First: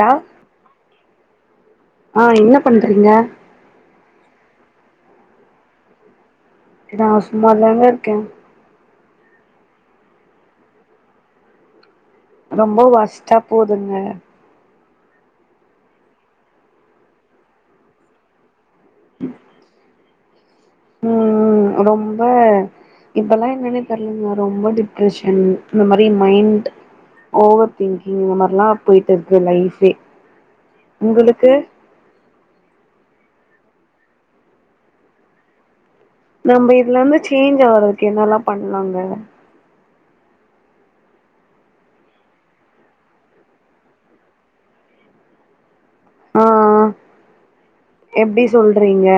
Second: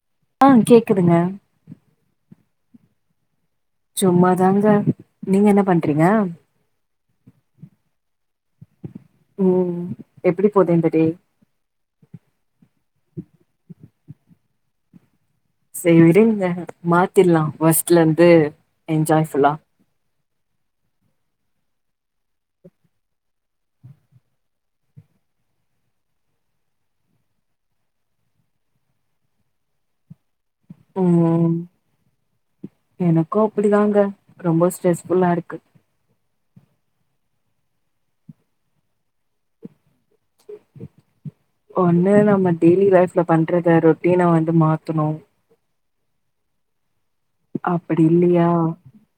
தா ஆ கேக்குதுங்க ஆ என்ன பண்றீங்க சும்மாதாங்க நீங்க என்ன பண்றீங்க நா சும்மாதாங்க இருக்கே ம் எப்டி போது இந்த டே ரொம்ப ஒர்ஸ்ட்டா போதுங்க சேரி விடுங்க மாத்திட்லா ஒர்ஸ்ட்ல இருந்து என்ஜாய் ஃபுல்லா ம் ரொம்ப இப்பல்லா என்னன்னே தெர்லங்க ரொம்ப டிப்ரெஷன் இந்தமாரி மைண்ட் ஓவர் திங்கிங் இந்த மாரிலா போய்ட்ருக்கு லைஃபே உங்களுக்கு ம் எனக்கு அப்டிதாங்க ரொம்ப ஸ்ட்ரெஸ்ஃபுல்லா இருக்கு நம்ம இதுல இருந்து சேஞ்ச் ஆறதுக்கு என்னல்லா பண்லாங்க ஒன்னு நம்ம டெய்லி லைஃப்ல பண்றத ரொட்டீனா வந்து மாத்தணு ஆ அப்டி எப்டி இல்லையா சொல்றீங்க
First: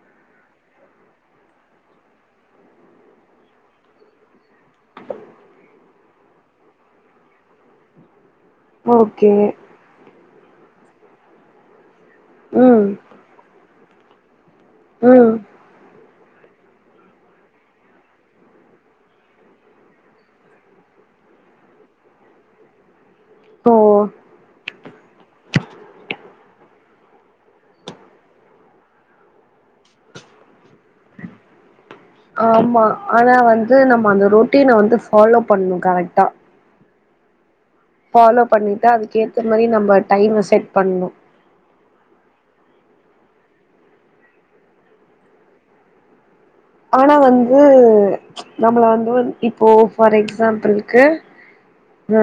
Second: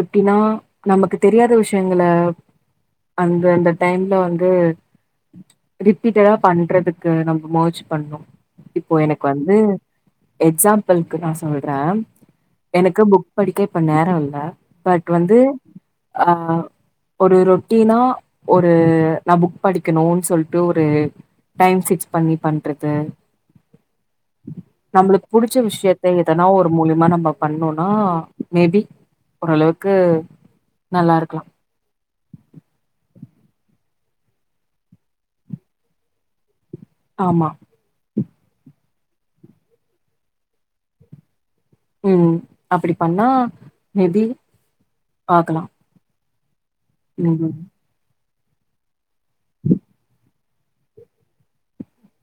எப்டின்னா நமக்கு தெரியாத விஷயங்கள அந்தந்த டைம்ல வந்து ரிப்பீட்டடா பண்றதுக்கு நம்ம மோச்சு பண்ணு இப்போ எனக்கு ஓகே வந்து எக்ஸாம்பிள்க்கு நா சொல்ற ம் எனக்கு புக் படிக்க இப்ப நேரோ இல்ல பட் ம் வந்து ஆ ஒரு ரொட்டீனா ஒரு நா புக் படிக்கணுன் சொல்ட்டு ஒரு டைம் ஃபிக்ஸ் பண்ணி பண்றது ஓ நம்பளுக்கு புடிச்ச விஷயத்த எதனா ஒரு மூலியமா நம்ப பண்ணோனா மேபி ஓரளவுக்கு நல்லா இருக்லா ஆமா ஆனா வந்து நம்ம அந்த ரொட்டீன வந்து ஃபாலோ பண்ணு கரெக்டா ஆமா ஃபாலோ பண்ணிட்டு அதுக்கேத்த மாரி நம்ப டைம செட் பண்ணு ம் அப்படி பண்ணா மேபி பாக்கலா ஆனா ம் வந்து நம்மள வந்த வந் இப்போ ஃபார் எக்ஸாம்பிள் க்கு அ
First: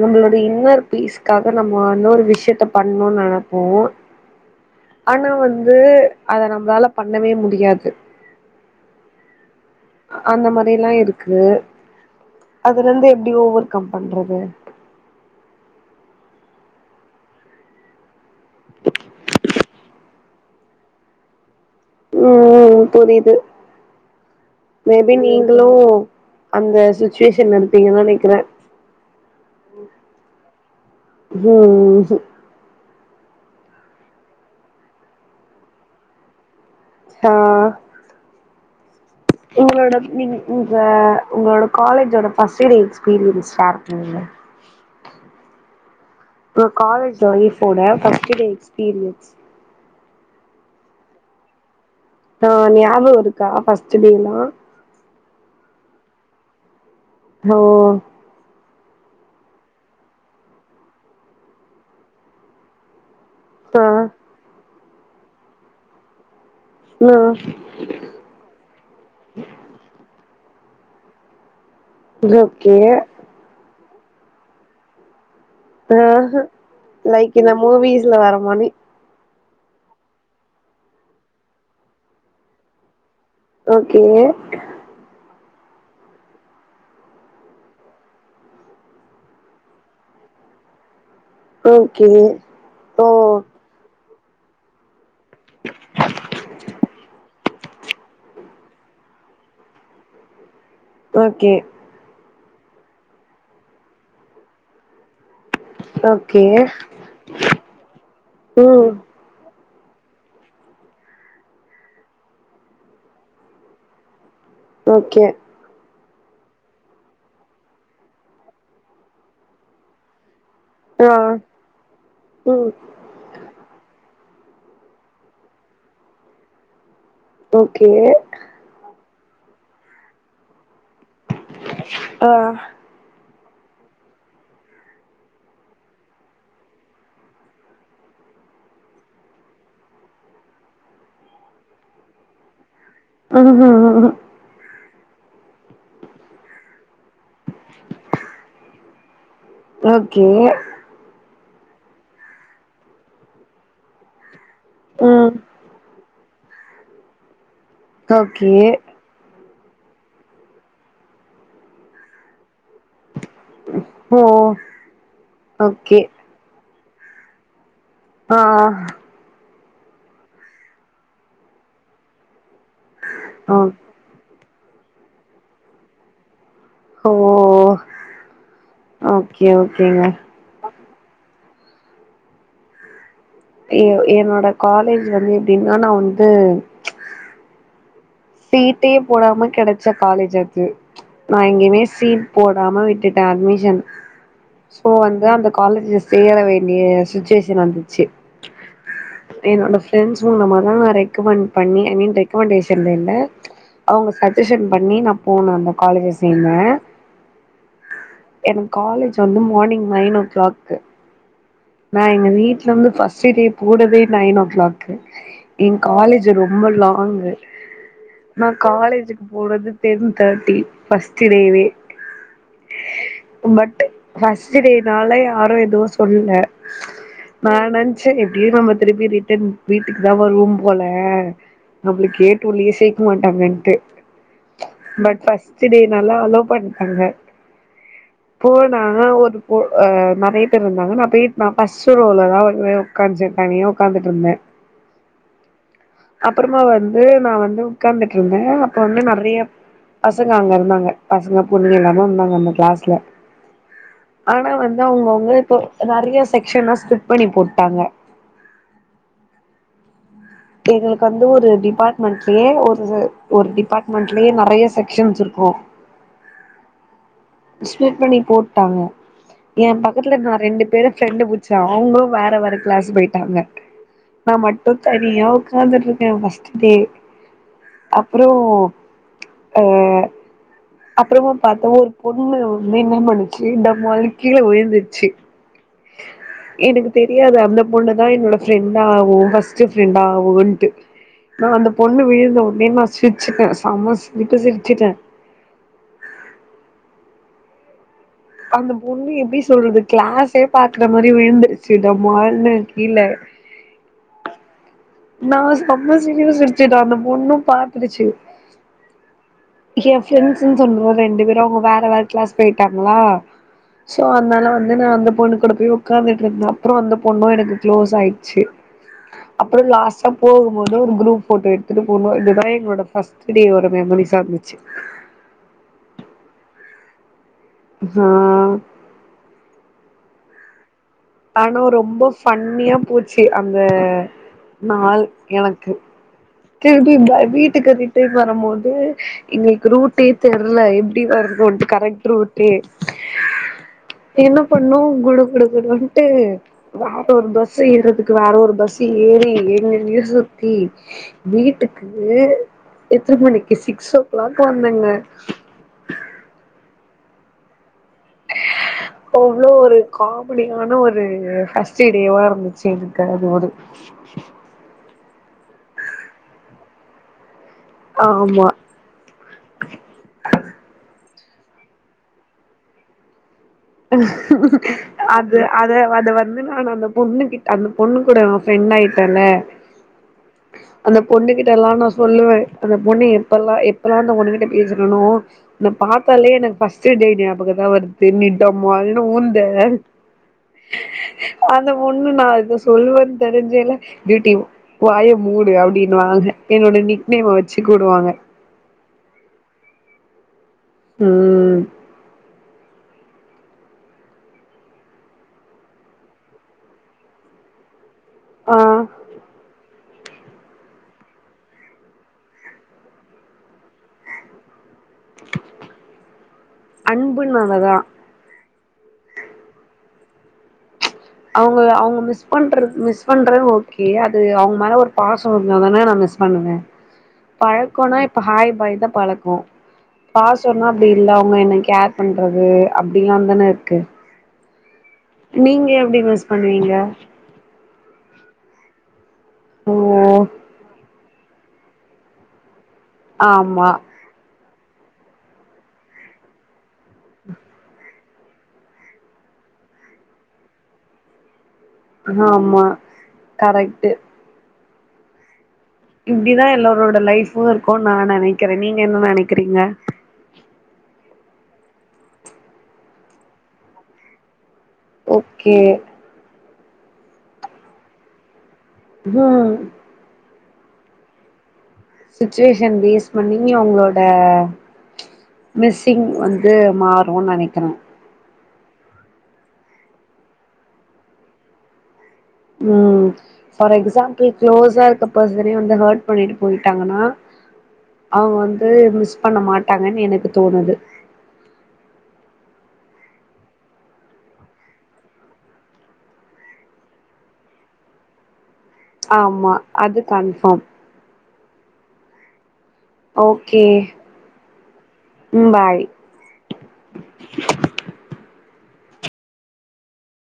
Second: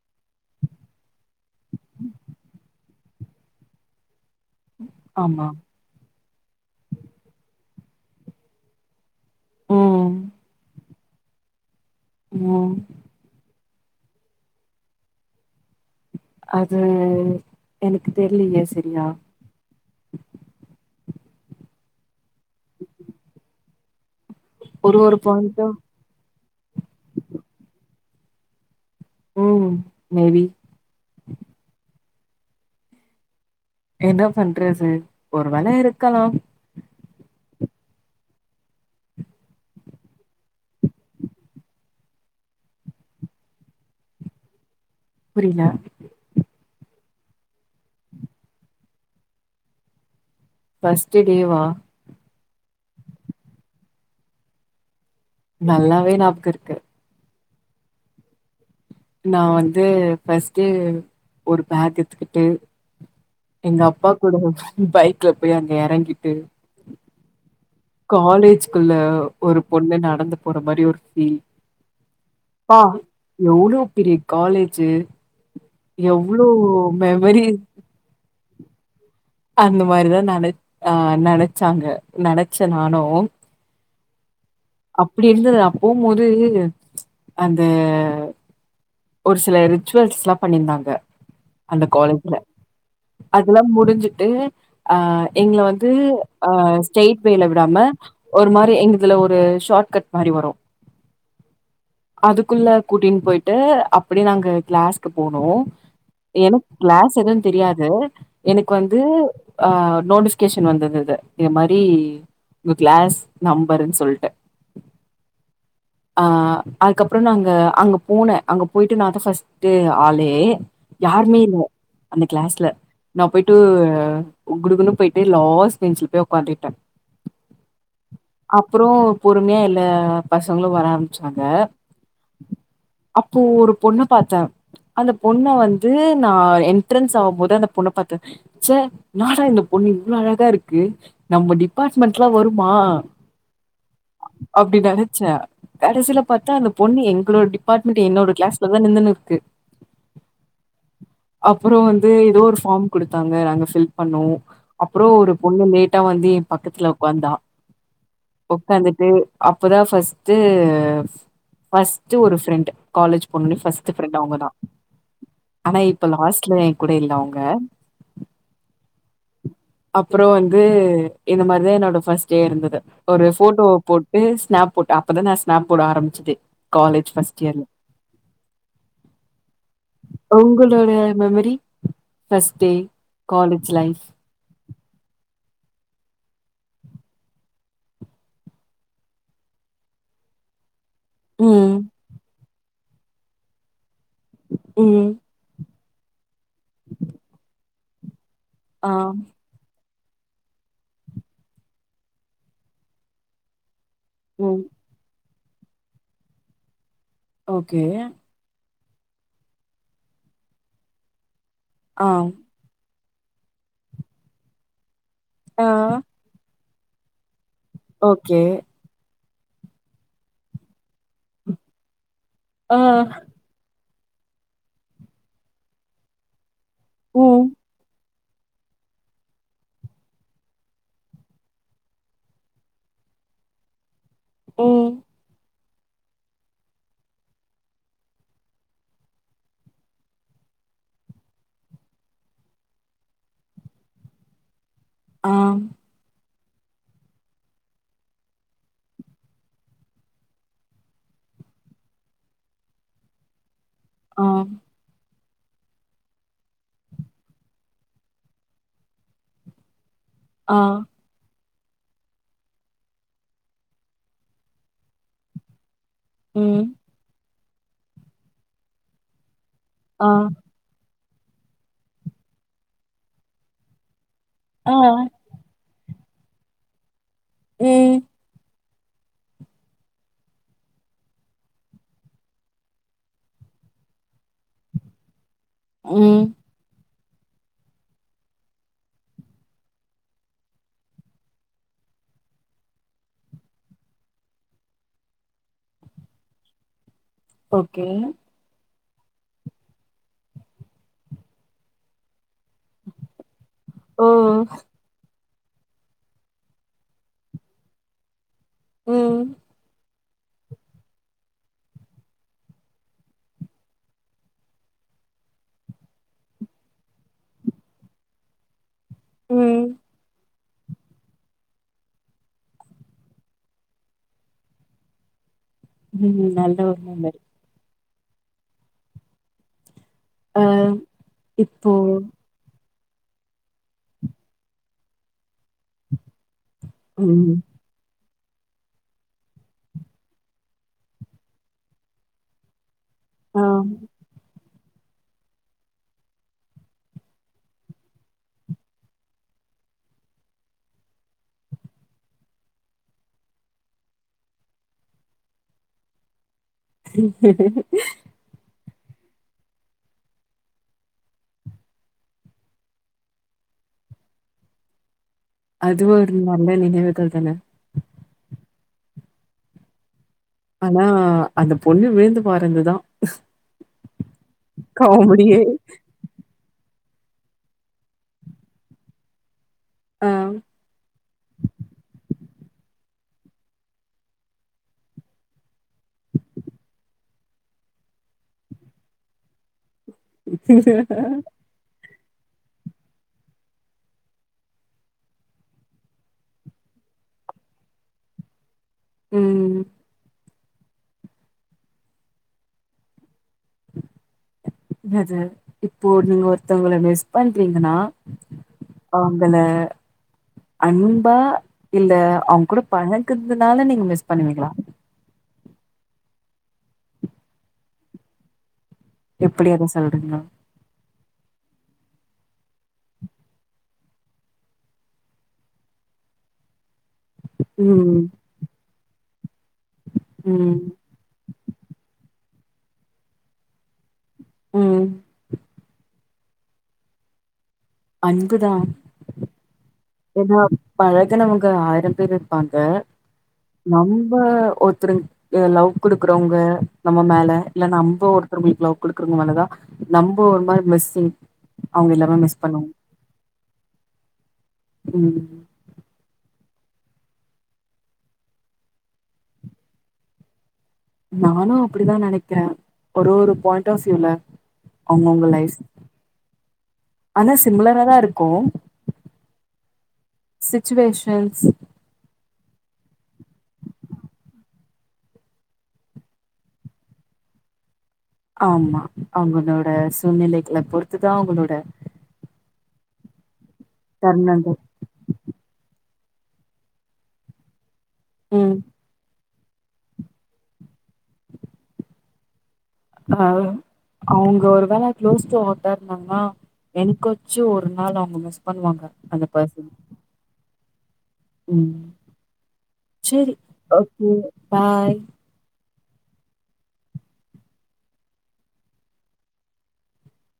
நம்மளோட இன்னர் பீஸ்காக நம்ம இன்னொரு விஷயத்த பண்ணுன் நனைப்போ ஆனா ஆமா வந்து அத நம்பளால பண்ணவே முடியாது ம் அந்த மாரிலா இருக்கு ம் அதுல இருந்து எப்டி ஓவர் கம் பண்றது அது எனக்கு தெர்லயே சரியா ம் ம் புரிது ஒரு மேபி ஒரு நீங்களு பாயிண்ட்டு அந்த சுச்சுவேஷன்ல இருப்பீங்கன் நினைக்கற ம் மேபி ம் ம் ம் என்ன பண்றது ஒரு வேல இருக்கலாம் ஹா உங்களோட நீங் உங்க உங்களோட காலேஜோட ஃபர்ஸ்ட் இயர் எக்ஸ்பீரியன்ஸ் ஷேர் பண்ணுங்க புரில ஒங்க காலஜ் லைஃபோட ஃபஸ்டு டே எக்ஸ்பீரியன்ஸ் ஃபஸ்ட்டுடேவா ஆ ஞாபகோ இருக்கா ஃபர்ஸ்ட்டு டேலா நல்லாவே ஞாபக இருக்கு ஓ நா வந்து ஃபஸ்ட் டே ஒரு பேக எத்துகிட்டு எங்க ஆ அப்பா கூட பைக்ல போய் அங்க எறங்கிட்டு நா காலேஜ்குள்ள ஒரு பொண்ணு நடந்து போற மாரி ஒரு ஃபீல் ஓகே ப்பா! எவ்ளோ பெரிய காலேஜ்ஜு எவ்ளோ மெமரி மூவீஸ்ல வர மாரி அந்த மாரிதா நன ஆ நனச்சாங்க நனச்ச நானு ஓகே அப்படி இருந்தது அப் போம்போது அந்த ஒரு சில ரிச்சுவல்ஸ்லாம் பண்ணியிருந்தாங்க அந்த ஓகே காலேஜுல ஓ அதலா முடிஞ்சுட்டு அ எங்கள வந்து அ ஸ்டைட் வேல விடாம ஒரு மாரி எங்கதுல ஒரு ஷார்ட் கட் மாரி வரு ஓகே அதுகுள்ள கூட்டின் போயிட்டு அப்படே நாங்க கிளாஸ்க்கு போனோ ஓகே எனக்கு கிளாஸ் எது தெரியாது எனக்கு வந் ம் ஆ நோட்டிஃபிகேஷன் வந்துருந்துது இத மாரி உங்க கிளாஸ் நம்பருன் சொல்ட்டு ஓகே ஆ அதுக்கப்றோ நா அங்க அங்க போனே அங்க போயிட்டு நா தா ஃபஸ்ட் ட்டு ஆளே ஆ யாருமே இல்ல அந்த கிளாஸ்ல ம் நா போயி ட்டு குடுகுடுன்னு போயிட்டு லாஸ் பெஞ்ச்ல போய் ஒக்காந்துட்டே ஓகே அப்றோ பொறுமையா எல்ல பசங்களு வர ஆரம்பிச்சாங்க ஆ அப்போ ஒரு பொண்ண பாத்தே அந்த பொண்ண வந்து நா என்ட்ரன்ஸ் ஆவம்போது அந்த பொண்ண பாத்தே ச்ச ன்னாடா இந்த பொண்ணு இவ்ளோ அழகாருக்கு நம்ம டிப்பார்ட்மெண்ட்லா வருமா ஆ ஹ ஆ ஆ அப்டி நெனைச்சே கடைசில பாத்தா அந்த பொண்ணு எங்ளோட டிப் பார்ட்மெண்ட் என்னோட கிளாஸ்ல தா நின்னுனு இருக்கு ஓகே அப்றோ வந்து ஏதோ ஒரு ஃபார்ம் குடுத்தாங்க நாங்க ஃபில் பண்ணோ அப்றோ ஒரு ம் பொண்ணு லேட்டா வந்து ஏ பக்கதுல ஒக்காந்தா ஓகே ஒக்காந்துட் டு அப்பதா ஃபஸ்ட்டு ஃபஸ்ட்டு ஒரு ஃப்ரெண்டு காலேஜ் போனோனே ஃபர்ஸ்ட் ஃபிரெண்ட் ஓ அவங்க தா ஆனா இப் ஓகே ஹாஸ்ல்ல ஏ கூட இல்ல அவங்க ஆ அப்றோ வந்து இந்த மாரிதா என்னோட ஃபஸ்ட் டே இருந்துது ஒரு ஆ ஃபோட்டோவ போட்டு ஸ்னாப் போட்டே அப்பதா நா ஸ்னாப் போட ஆரம்பிச்சது காலேஜ் ஓ ஃபஸ்ட் இயர்ல ஓகே ஓகேங்க உங்களோடைய மெமரி ஃபர்ஸ்ட் டே காலேஜ் ஏ லைஃப் ஏ என்னோட காலேஜ் வந்து எப்டின்னா நா வந்து சீட்டே போடாம கெடச்ச காலேஜ் அது நா ம் எங்கிமே சீட் போடாம விட் டுட அட்மிஷன் சோ ம் வந்து அந்த காலேஜ் சேர வேண்டிய சூச்சுவேஷன் வந்துச்சு ஆ என்னோட ஃப்ரெண்ட்ஸ் மூலமாதா நா ரெக்கமெண்ட் பண்ணி ஐ மீன் ரெக்கமெண்டேஷன்ல இல்ல அவுங்க ம் சஜஷன் பண்ணி நா போனே அந்த காலேஜில சேந்த ஓகே எனக்கு காலேஜ் வந்து மானிங் நைன் ஓ கிளாக்கு நா ஆ எங்க வீட்ல வந்து ஃபஸ்ட்டு டே போனதே நைன் ஓ கிளாக் ஆ ஏ காலேஜ் ஜி ரொம்ப லாங்கு ஓகே நா காலேஜ்க்கு போறது டென் தேட்டி ஃபஸ்ட்டு டேவே ஆ பட்டு ஃபஸ்ட்டு டேனால யாரு எதுவு சொல்ல ம் நா நென் ச்சே எப்டியு நம்ம திருப்பி ரிட்டன் வீட்டுக்கு தா வருவோ போல நம்லுக்கு கேட்டுள்ளயே சேக்க மாட்டாங்கன்ட்டு ம் பட் ஃபஸ்ட்டு டேனால அலோ பண்டாங்க [unintelligible] போனா ஒரு ஓ அ நெறைய பேர் இருந்தாங்க நா போய் நா ஃபஸ்ட் ரோல தா நே கொஞ்சோ தனியா உக்காந்துட்ருந்தே [unintelligible] அப்பறமா வந்து நா வந்து உக்காந்துட்ருந்தே அப்ப வந்து நெறைய பசங்க அங்க இருந்தாங்க பசங்க பொண்ணுங்க எல்லாமே இருந்தாங்க அந்த க்ளாஸ்ல ஆ ஆனா வந்து அவ்ங்கவுங்லே இப்போ நெறையா செக்ஸனா ஸ்பிள்ட் பண்ணி போட்டாங்க ஆ எங்களுக்கு வந்து ஒரு டிபாட்மெண்ட்லயே ஒரு ஒரு ஒரு டிபாட்மெண்ட்லயே நெறையா செக்சன்ஸ் இருக்கு ம் ஸ்பிளிட் பண்ணி போட்டாங்க எ பக்கத்துல ஆ இருக்கவங்க ரெண்டு பேரு ஃப்ரெண்டு புடிச்சா அவுங்களு வேற வேற க்ளாஸ் போயிட்டாங்க நா ஆ மட்டு தனியா உக்காந்துட்ருக்கே ஃபஸ்ட்டு டே ம் அப்றோ ஆ அப்புறமூம் பாத்தே ஒரு பொண்ணு வந்து என்ன பண்ணுச்சு டமால் கீழ விழுந்துருச்சி ம் எனக்கு தெரியாது அந்த பொண்ணதா என்னோட ஃப்ரெண்டாவு ஃபரஸ்ட்டு ஃப்ரெண்டாவுன்ட்டு நா அந்த பொண்ணு விழுந்த உட்னே நா சிரிச்சிட்டே சம சிரிப்பு சிரிச்சிட்டே ஓகே அந்த பொண்ணு எப்டி சொல்றது க்ளாஸே பாக்குற மாரி விழுந்துருச்சி டாமால்னு கீழ ஓ நா செம்ம சிரிப்பு சிரிச்சிட்டே அந்த பொண்ணு பாத்துருச்சு ம் எ ஃப்ரெண்ட்ஸ்ன் சொன்னோ ரெண்டு பேரு அவுங்க வேற வேற க்ளாஸ் போயிட்டாங்ளா சோ அதனால வந்து நா அந்த பொண்ணு கூட போய் உக்காந்துட்ருந்தே அப்றோ அந்த பொண்ணு எனக்கு க்ளோஸ் ஆயிட்ச்சி அப்றோ ம் லாஸ்ட்டா போ ம்போது ஒரு குரூப் போட்டோ எடுத்துட்டு போனோ இதுதா எங்ளோட ஃப்ஸ்ட் டேவோட மெமரிஸ்சா இருந்துச்சு ம் நல்ல ஒரு மெமரி ஆ அ ஆனா ரொம்ப ஃபன்னியா போச்சி அந்த நாள் எனக்கு திருப்பி பாய் ம் வீட்டுக் ரி ட்டன் வரும்போது எங்களுக்கு ரூட்டே தெர்ல எப்டி வர்னூட் கரெட் ரூட்லியே ஆம் என்ன பண்ணோ குடு குடு குடுன்ட்டு வேற ஒரு பஸ் ஏறதுக்கு வேற ஒரு பஸ் ஏறி எங்கெங்கயோ சுத்தி வீட்டுக்கு எத்தன மணிக்கு சிக்ஸ் ஓ க்ளாக் வந்தோங்க ம் அவ்ளோ ஒரு காமெடியான ஒரு ஃபஸ்ட்டு டேவா இருந்துச்சு எனக்கு அது ஒரு அதுவு ஒரு நல்ல நினைவுகள் தான ஆமா ஆனா அந்த பொண்ணு விழுந்து பாருதுந்து தா அது அது வந்து இன்னுமே ஆனா அந்த பொண்ணு கிட்ட அந்த பொண்ணு கூட நா ஃப்ரெண்ட் ஆய்ட்டல்ல ஆ அந்த பொண்ணு கிட்டல்லா நா சொல்லுவே அந்த பொண்ணு எப்பெல்லா எப்பெல்லா அந்த பொண்ணு கிட்ட பேசறனோ உன்ன பாத்தாலே எனக்கு ஃபர்ஸ்ட் டே ஞாபகதா வருது நீ டமாள்னு ஊந்த அந்த ஒண்ணு நா இத சொல்லுவேன்னு தெரிஞ்சல தீட்டிவ் வாய மூடு அப்டின்னு வாங்க என்னோட நிக்னேமை வெச்சு கூப்டுவாங்க ம் ம் அது இப்போ நீங்க ஒருத்தவங்கள மிஸ் பண்றீங்கன்னா ஆ அவங்கள அன்பா இல்ல அவங்க கூட பழங்கற்துனால நீங்க மிஸ் பண்ணுவீங்களா அன்பு நாளதா எப்படி அதா சொல்றீங்க அவங்க அவங்க மிஸ் பண்றது மிஸ் பண்றது ஓகே அது அவங்க மேலே ஒரு பாசோ இருந்த தானே நா மிஸ் பண்ணுவே பழக்கோனா ம் இப்ப ஹாய் பாய் தா பழக்கோ ம் பாசோனா அப்டி இல்லை அவங்க என்ன கேர் பண்றது அப்டிலா தானே இருக்கு ம் நீங்க எப்டி மிஸ் பண்ணுவீங்க அன்புதா ஓ ஏனா பழகுனவங்க ஆயிரம் பேர் இருப்பாங்க ஆமா நம்ப ஒருத்துருங்க லவ் குடுக்குறவங்க நம்ம மேல இல்லன்னா நம்ம ஒருத்தர்ங்களுக்கு லவ் குடுக்குறவங்க மேலதா நம்போ ஒரு மாரி மிஸ்ஸிங் அவங்க எல்லாமே மிஸ் ஆமா பண்ணுவோ கரெக்டு ம் இப்டிதா எல்லாரோட லைஃப்பு இருக்குன் நா நெனைக்கிறே நீங்க என்ன நெனைக்கறீங்க நானு அப்டிதா நெனைக்றே ஒரு ஒரு பாய்ண்ட் ஆஃப் வியூல அவ்ங்கவ்ங்க லைஃப் ஓகே ஆனா சிம்ளராதா இருக்கு ம் சிச்சுவேஷன்ஸ் சிச்வேஷன் பேஸ் பண்ணி அவுங்ளோட மிஸ்ஸிங் வந்து மாறு நெனைக்றே ஆம்மா அவுங்ளோட சூழ்நிலைகள பொறுத்துதா அவுங்களோட ம் ஃபார் எக்ஸாம்புள் தருணங்கள் க்ளோசாருக்க பார்சனே வந்து ஹார்ட் பண்ணீட்டு பொய்ட்டாங்கனா அவங்க ம் வந்து மிஸ் பண்ண மாட்டாங்கன் எனக்கு தோணுது அ அவங்க ஒரு வேல க்ளோஸ் டு ஹாட்ட இருந்தாங்கனா என்க் ஆச்சு ஒரு நாள் அவங்க மிஸ் பண்ணுவாங்க அந்த ஆம்மா பர்சன் அது கன்ஃபார்ம் ம் செரி ஓகே பாய் ம் பாய்